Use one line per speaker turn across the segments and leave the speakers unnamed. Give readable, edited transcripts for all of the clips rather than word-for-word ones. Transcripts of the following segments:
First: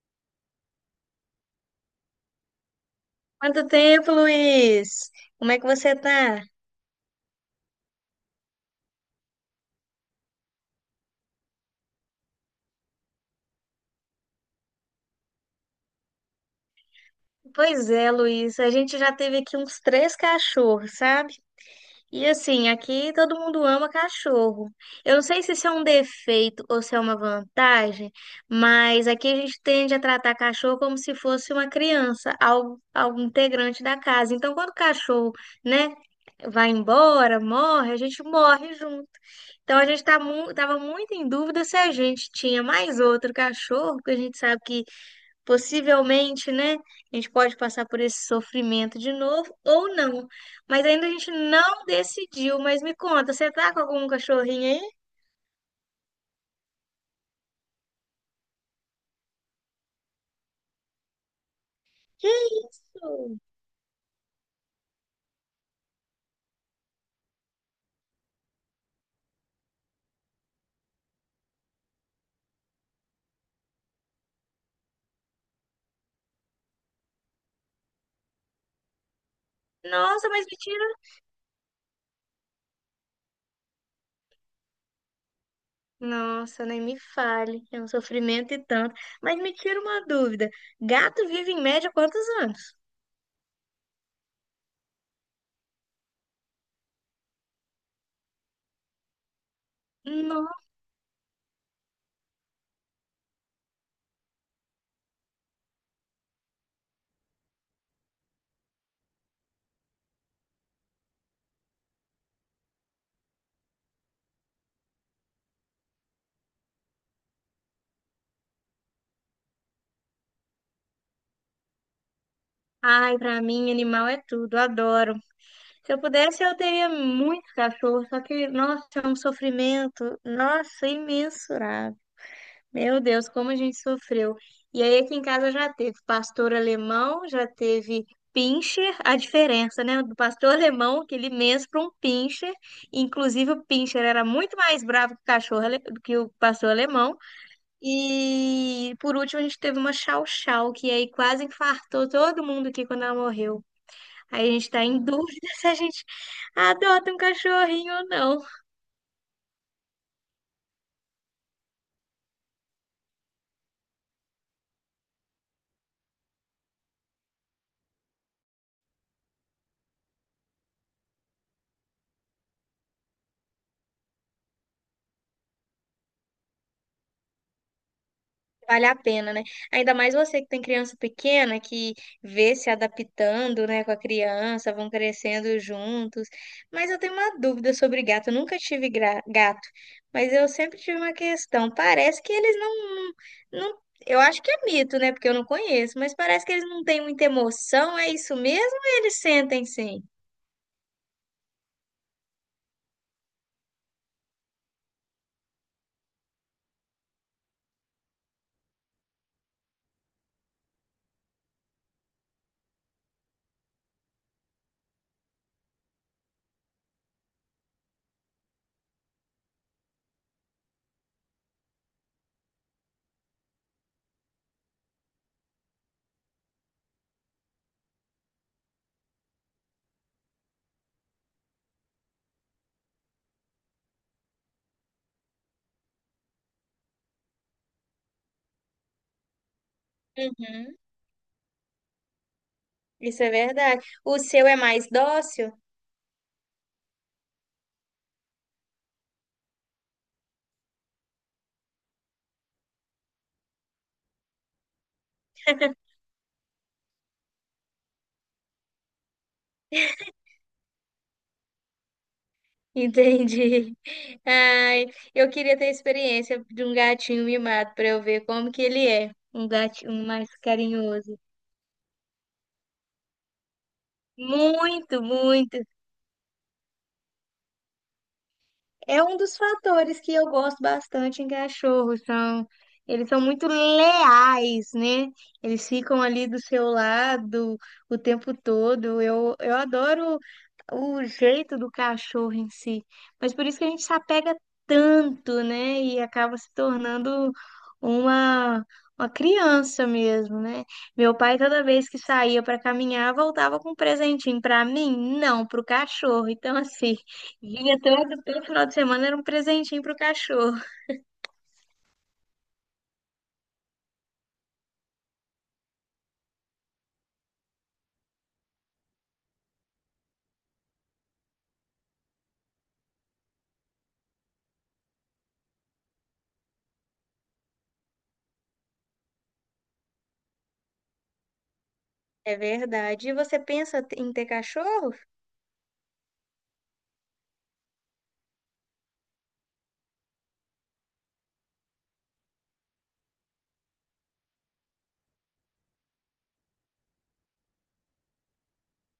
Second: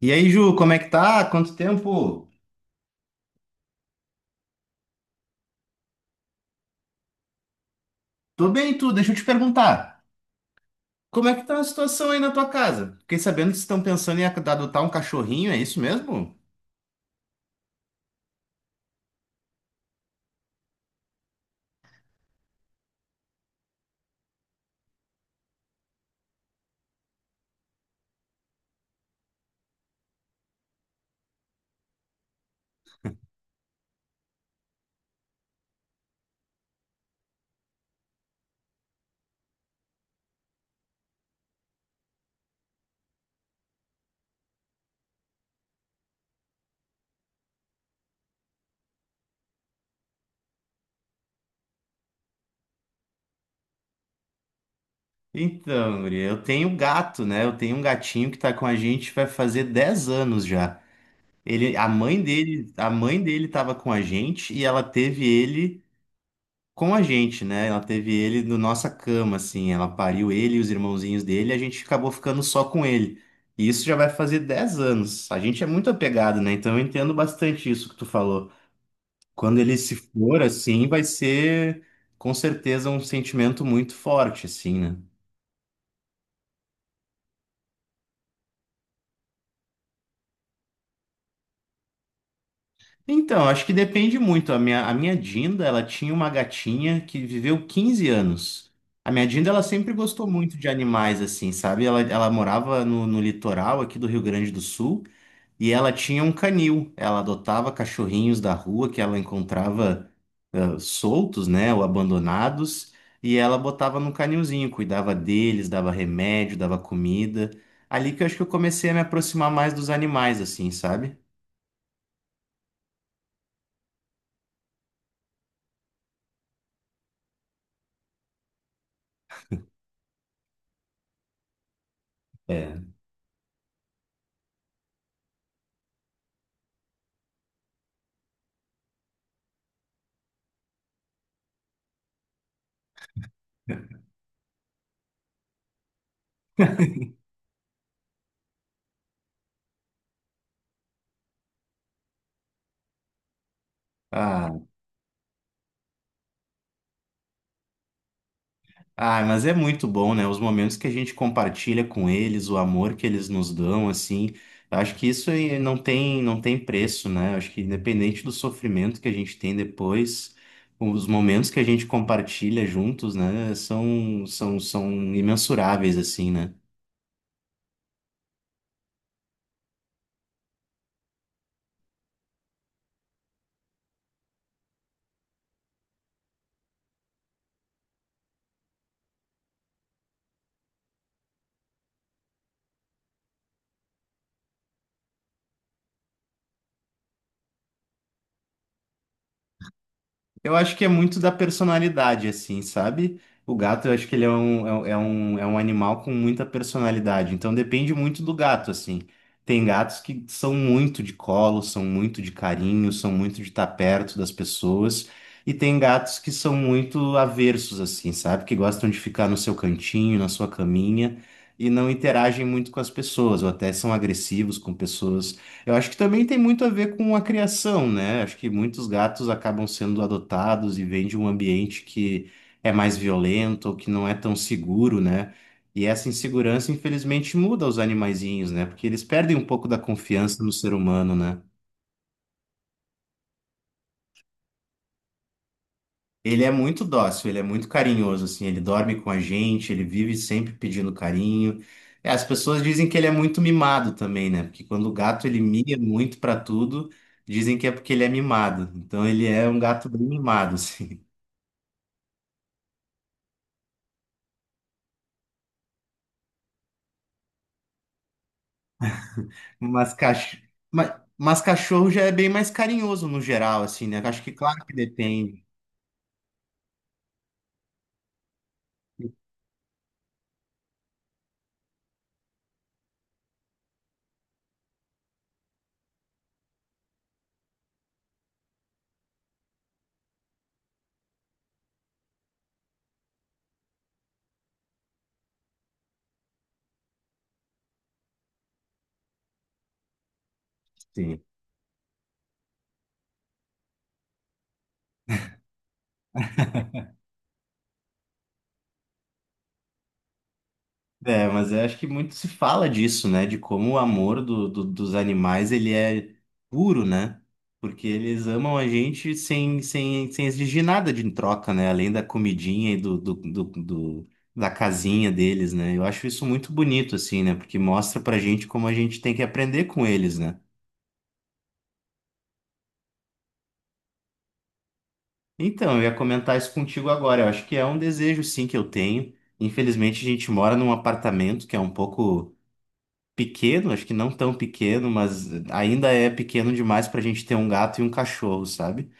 E aí, Ju, como é que tá? Quanto tempo?
Quanto tempo, Luiz? Como é que você tá?
Tô bem, tu. Deixa eu te perguntar. Como é que tá a situação aí na tua casa? Fiquei sabendo que vocês estão pensando em adotar um cachorrinho, é isso mesmo?
Pois é, Luiz, a gente já teve aqui uns três cachorros, sabe? E assim, aqui todo mundo ama cachorro. Eu não sei se isso é um defeito ou se é uma vantagem, mas aqui a gente tende a tratar cachorro como se fosse uma criança, algo integrante da casa. Então, quando o cachorro, né, vai embora, morre, a gente morre junto. Então a gente tá mu tava muito em dúvida se a gente tinha mais outro cachorro, porque a gente sabe que, possivelmente, né, a gente pode passar por esse sofrimento de novo ou não. Mas ainda a gente não decidiu. Mas me conta, você tá com algum cachorrinho aí?
Então, guria, eu tenho gato, né? Eu tenho um gatinho que tá com a gente, vai fazer 10 anos já. Ele, a mãe
Que
dele, a mãe
isso?
dele tava com a gente e ela teve ele com a gente, né? Ela teve ele na nossa cama, assim. Ela pariu ele e os irmãozinhos dele, e a gente acabou ficando só com ele. E isso já vai fazer 10 anos. A gente é muito apegado, né? Então eu entendo bastante isso que tu falou. Quando ele se
Nossa,
for,
mas me tira.
assim, vai ser com certeza um sentimento muito forte, assim, né?
Nossa, nem me fale. É um sofrimento e tanto. Mas me tira uma dúvida. Gato vive em média quantos anos?
Então, acho que depende muito. A minha Dinda, ela tinha uma gatinha que viveu 15 anos. A minha Dinda, ela sempre gostou
Não.
muito de animais, assim, sabe? Ela morava no litoral aqui do Rio Grande do Sul e ela tinha um canil. Ela adotava cachorrinhos da rua que ela encontrava ah, soltos, né, ou abandonados, e ela botava no canilzinho, cuidava deles, dava remédio, dava comida. Ali que eu acho que eu comecei a me aproximar mais dos animais, assim, sabe?
Ai, pra mim, animal é tudo. Adoro. Se eu pudesse, eu teria muitos cachorros. Só que, nossa, é um sofrimento. Nossa, imensurável.
É.
Meu Deus, como a gente sofreu. E aí aqui em casa já teve pastor alemão, já teve pincher, a diferença, né, do pastor alemão, aquele imenso para um pincher. Inclusive o pincher era muito mais bravo que o cachorro, do que o pastor alemão. E por último a gente teve uma chau chau, que aí quase infartou todo mundo aqui quando ela morreu. Aí a
Ah,
gente tá em dúvida se a gente adota um cachorrinho ou não.
Ah, mas é muito bom, né? Os momentos que a gente compartilha com eles, o amor que eles nos dão, assim, eu acho que isso aí não tem preço, né? Eu acho que independente do sofrimento que a gente tem depois, os momentos que a gente compartilha juntos, né, são imensuráveis, assim, né?
Vale a pena, né? Ainda mais você que tem criança pequena, que vê se adaptando, né, com a criança, vão crescendo juntos. Mas eu tenho uma dúvida sobre gato. Eu nunca tive gato, mas eu sempre tive uma questão. Parece que eles não, não... eu acho que é mito, né, porque eu não conheço, mas parece que eles não têm muita emoção. É isso mesmo? Ou eles sentem, sim?
Eu acho que é muito da personalidade, assim, sabe? O gato, eu acho que ele é um, é um, é um é um animal com muita personalidade. Então depende muito do gato, assim. Tem gatos que são muito de colo, são muito de carinho, são muito de estar perto das pessoas. E tem gatos que são muito aversos, assim, sabe? Que gostam de ficar no seu cantinho, na sua caminha, e não interagem muito com as pessoas, ou até são agressivos com pessoas. Eu acho que também tem muito a ver com a criação, né? Acho que muitos gatos acabam sendo adotados e vêm de um ambiente que é mais violento ou que não é tão seguro, né? E essa insegurança, infelizmente, muda os animaizinhos, né? Porque eles perdem um pouco da confiança no ser
Uhum,
humano, né?
isso é verdade. O seu é mais dócil?
Ele é muito dócil, ele é muito carinhoso, assim, ele dorme com a gente, ele vive sempre pedindo carinho. É, as pessoas dizem que ele é muito mimado também, né? Porque quando o gato ele mia muito pra tudo, dizem que é porque ele é mimado. Então ele é um gato bem mimado, assim.
Entendi. Ai, eu queria ter a experiência de um gatinho mimado para eu ver como que ele é, um
Mas,
gatinho mais
cach... mas,
carinhoso.
mas cachorro já é bem mais carinhoso no geral, assim, né? Acho que claro que
Muito,
depende.
muito. É um dos fatores que eu gosto bastante em cachorros, são eles são muito leais, né? Eles ficam ali do seu lado o tempo todo. Eu adoro o jeito do cachorro em si, mas por isso que a gente se apega tanto, né? E acaba se tornando uma uma criança mesmo, né? Meu
Sim.
pai toda vez que saía para caminhar, voltava com um presentinho para mim, não para o cachorro. Então, assim, vinha todo final de semana era um presentinho pro cachorro.
É, mas eu acho que muito se fala disso, né? De como o amor dos animais, ele é puro, né? Porque eles amam a gente sem exigir nada de em troca, né? Além da comidinha e do, do, do, do- da casinha deles, né? Eu acho isso muito bonito, assim, né? Porque mostra pra gente como a gente tem que aprender com eles, né?
É verdade. E você pensa em ter cachorro?
Então, eu ia comentar isso contigo agora. Eu acho que é um desejo, sim, que eu tenho. Infelizmente, a gente mora num apartamento que é um pouco pequeno, acho que não tão pequeno, mas ainda é pequeno demais para a gente ter um gato e um cachorro, sabe?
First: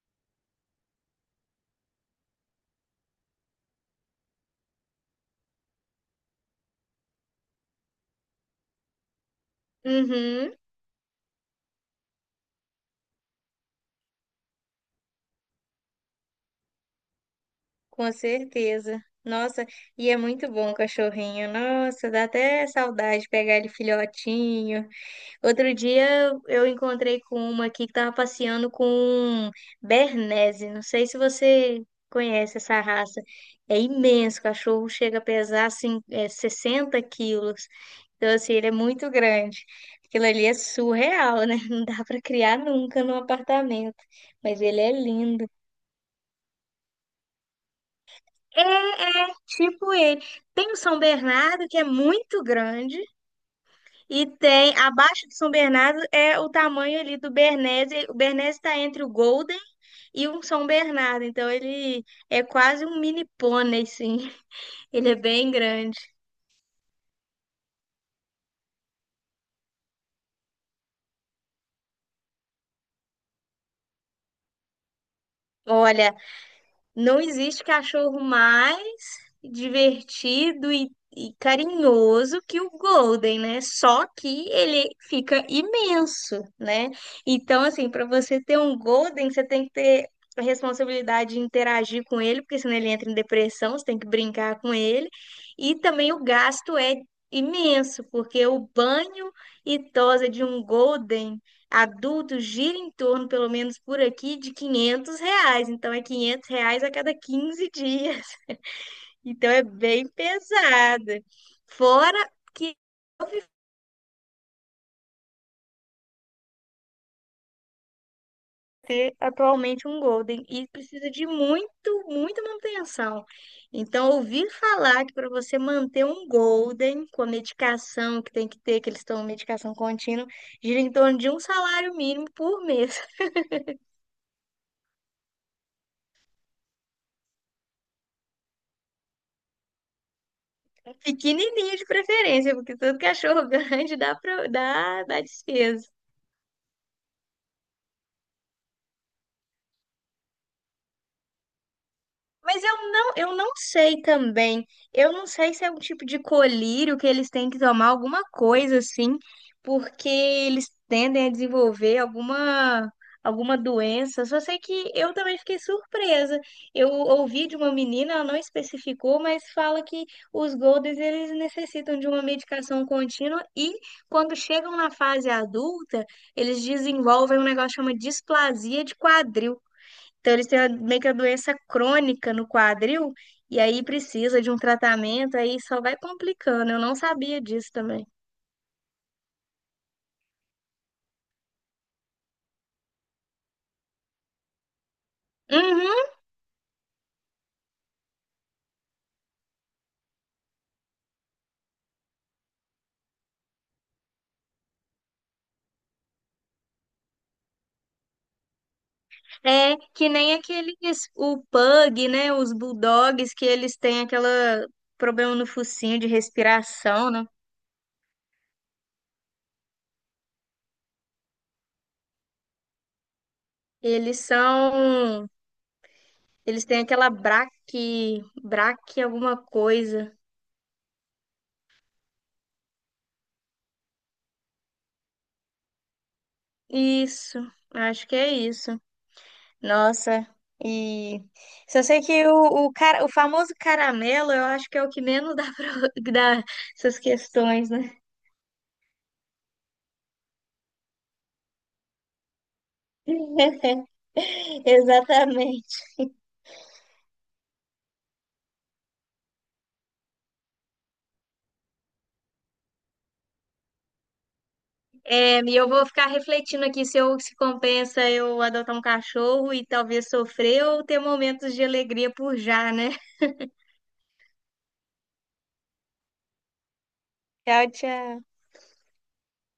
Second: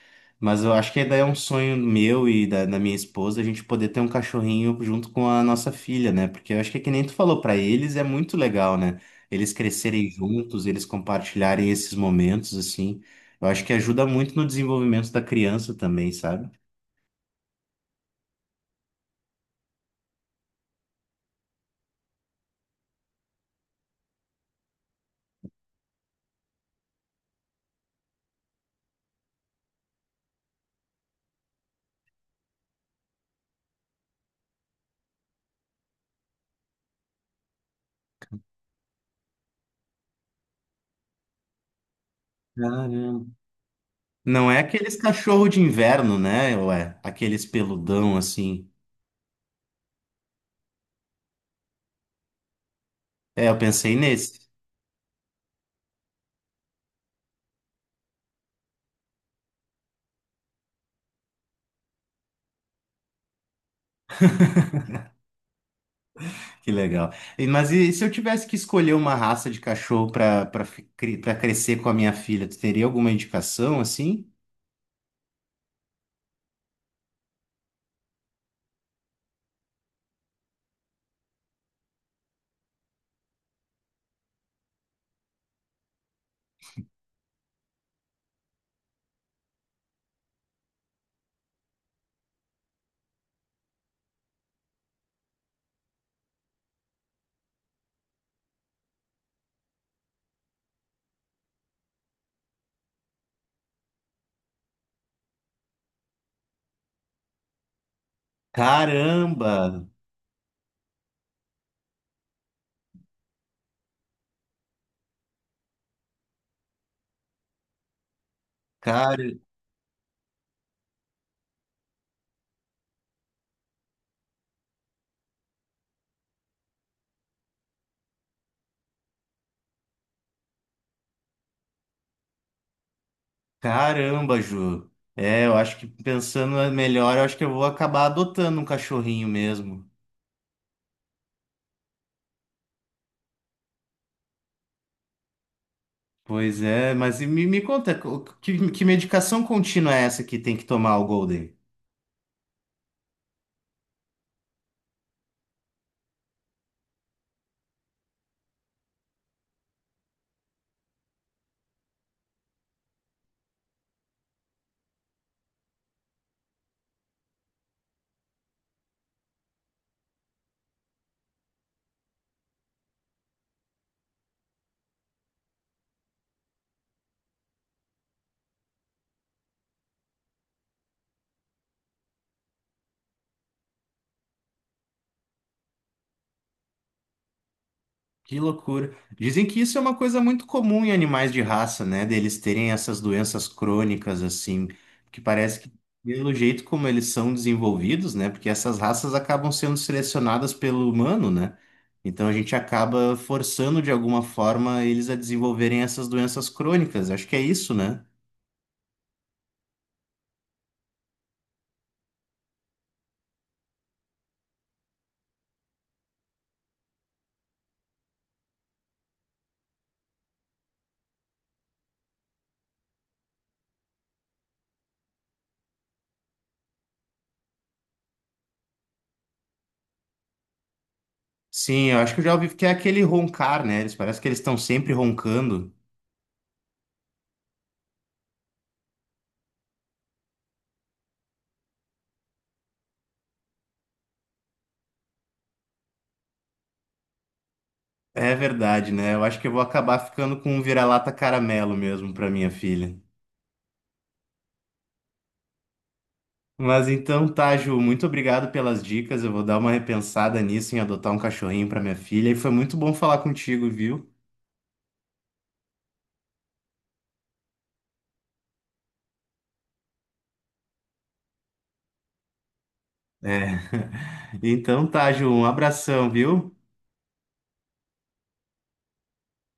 Mas eu acho que ainda é um sonho meu e da minha esposa a gente poder ter um cachorrinho junto com a nossa filha, né? Porque eu acho que, é que nem tu falou, para eles é muito legal, né? Eles crescerem
Uhum.
juntos, eles compartilharem esses momentos, assim. Eu acho que ajuda muito no desenvolvimento da criança também, sabe?
Com certeza. Nossa, e é muito bom o cachorrinho. Nossa, dá até saudade de pegar ele filhotinho. Outro dia eu encontrei com uma aqui que estava passeando com Bernese. Não sei se você conhece essa raça. É imenso, o cachorro chega a pesar assim, 60 quilos. Então, assim, ele é muito grande. Aquilo ali é surreal, né? Não dá para criar nunca num
Caramba.
apartamento.
Não é
Mas ele é
aqueles cachorro
lindo.
de inverno, né? Ué, aqueles peludão assim.
É, é, tipo ele. Tem o São Bernardo, que é muito grande.
É, eu pensei
E
nesse.
tem, abaixo de São Bernardo, é o tamanho ali do Bernese. O Bernese está entre o Golden e o São Bernardo. Então ele é quase um mini pônei, sim. Ele é bem grande.
Que legal. Mas e se eu tivesse que escolher uma raça de cachorro para crescer com a minha filha, tu teria alguma indicação assim?
Olha, não existe cachorro mais divertido e carinhoso que o Golden, né? Só que ele fica imenso, né? Então, assim, para você ter um Golden, você tem que ter a responsabilidade de interagir com ele, porque senão ele entra em depressão, você tem que brincar com ele. E também o gasto é imenso, porque o banho e tosa de um Golden adulto gira em torno, pelo menos por aqui, de R$ 500. Então, é R$ 500 a cada 15 dias. Então, é
Caramba!
bem pesada. Fora que eu vivo ter
Car...
atualmente um Golden e precisa de muito, muita manutenção. Então, ouvir falar que para você manter um Golden com a medicação que tem que ter, que eles estão medicação contínua, gira em torno de um salário mínimo por mês.
Caramba, Ju. É, eu acho que pensando melhor, eu acho que eu vou acabar adotando um cachorrinho mesmo.
Pequenininho de preferência, porque todo cachorro grande dá despesa.
Pois é, mas e me conta, que medicação contínua é essa que tem que tomar o Golden?
Mas eu não sei também. Eu não sei se é um tipo de colírio que eles têm que tomar alguma coisa assim, porque eles tendem a desenvolver alguma doença. Só sei que eu também fiquei surpresa. Eu ouvi de uma menina, ela não especificou, mas fala que os Golders eles necessitam de uma medicação contínua e quando chegam na fase adulta, eles desenvolvem um negócio que chama displasia de quadril. Então, eles têm meio que a doença crônica no quadril, e aí precisa de um tratamento, aí só vai complicando. Eu não sabia disso também.
Que loucura. Dizem que isso é uma coisa muito comum em animais de raça, né? Deles terem essas doenças crônicas, assim, que parece que,
Uhum,
pelo jeito como eles são desenvolvidos, né? Porque essas raças acabam sendo selecionadas pelo humano, né? Então a gente acaba forçando de alguma forma eles a desenvolverem essas doenças crônicas. Acho que é isso, né?
é que nem aqueles, o pug, né? Os bulldogs, que eles têm aquela problema no focinho de respiração, né? Eles são, eles têm aquela braque alguma coisa.
Sim, eu acho que eu já ouvi que é aquele roncar, né? Eles parece que eles estão sempre roncando.
Isso, acho que é isso. Nossa, e só sei que cara, o famoso caramelo, eu acho que é o que menos dá para dá essas questões, né?
É verdade, né? Eu acho que eu vou acabar ficando com um vira-lata caramelo mesmo para minha filha.
Exatamente.
Mas então tá, Ju, muito obrigado pelas dicas. Eu vou dar uma repensada nisso em adotar um cachorrinho para minha filha. E foi muito bom falar contigo, viu?
É, e eu vou ficar refletindo aqui se compensa eu adotar um cachorro e talvez sofrer ou ter momentos de alegria por já, né?
É. Então tá, Ju, um abração, viu?
Tchau, tchau.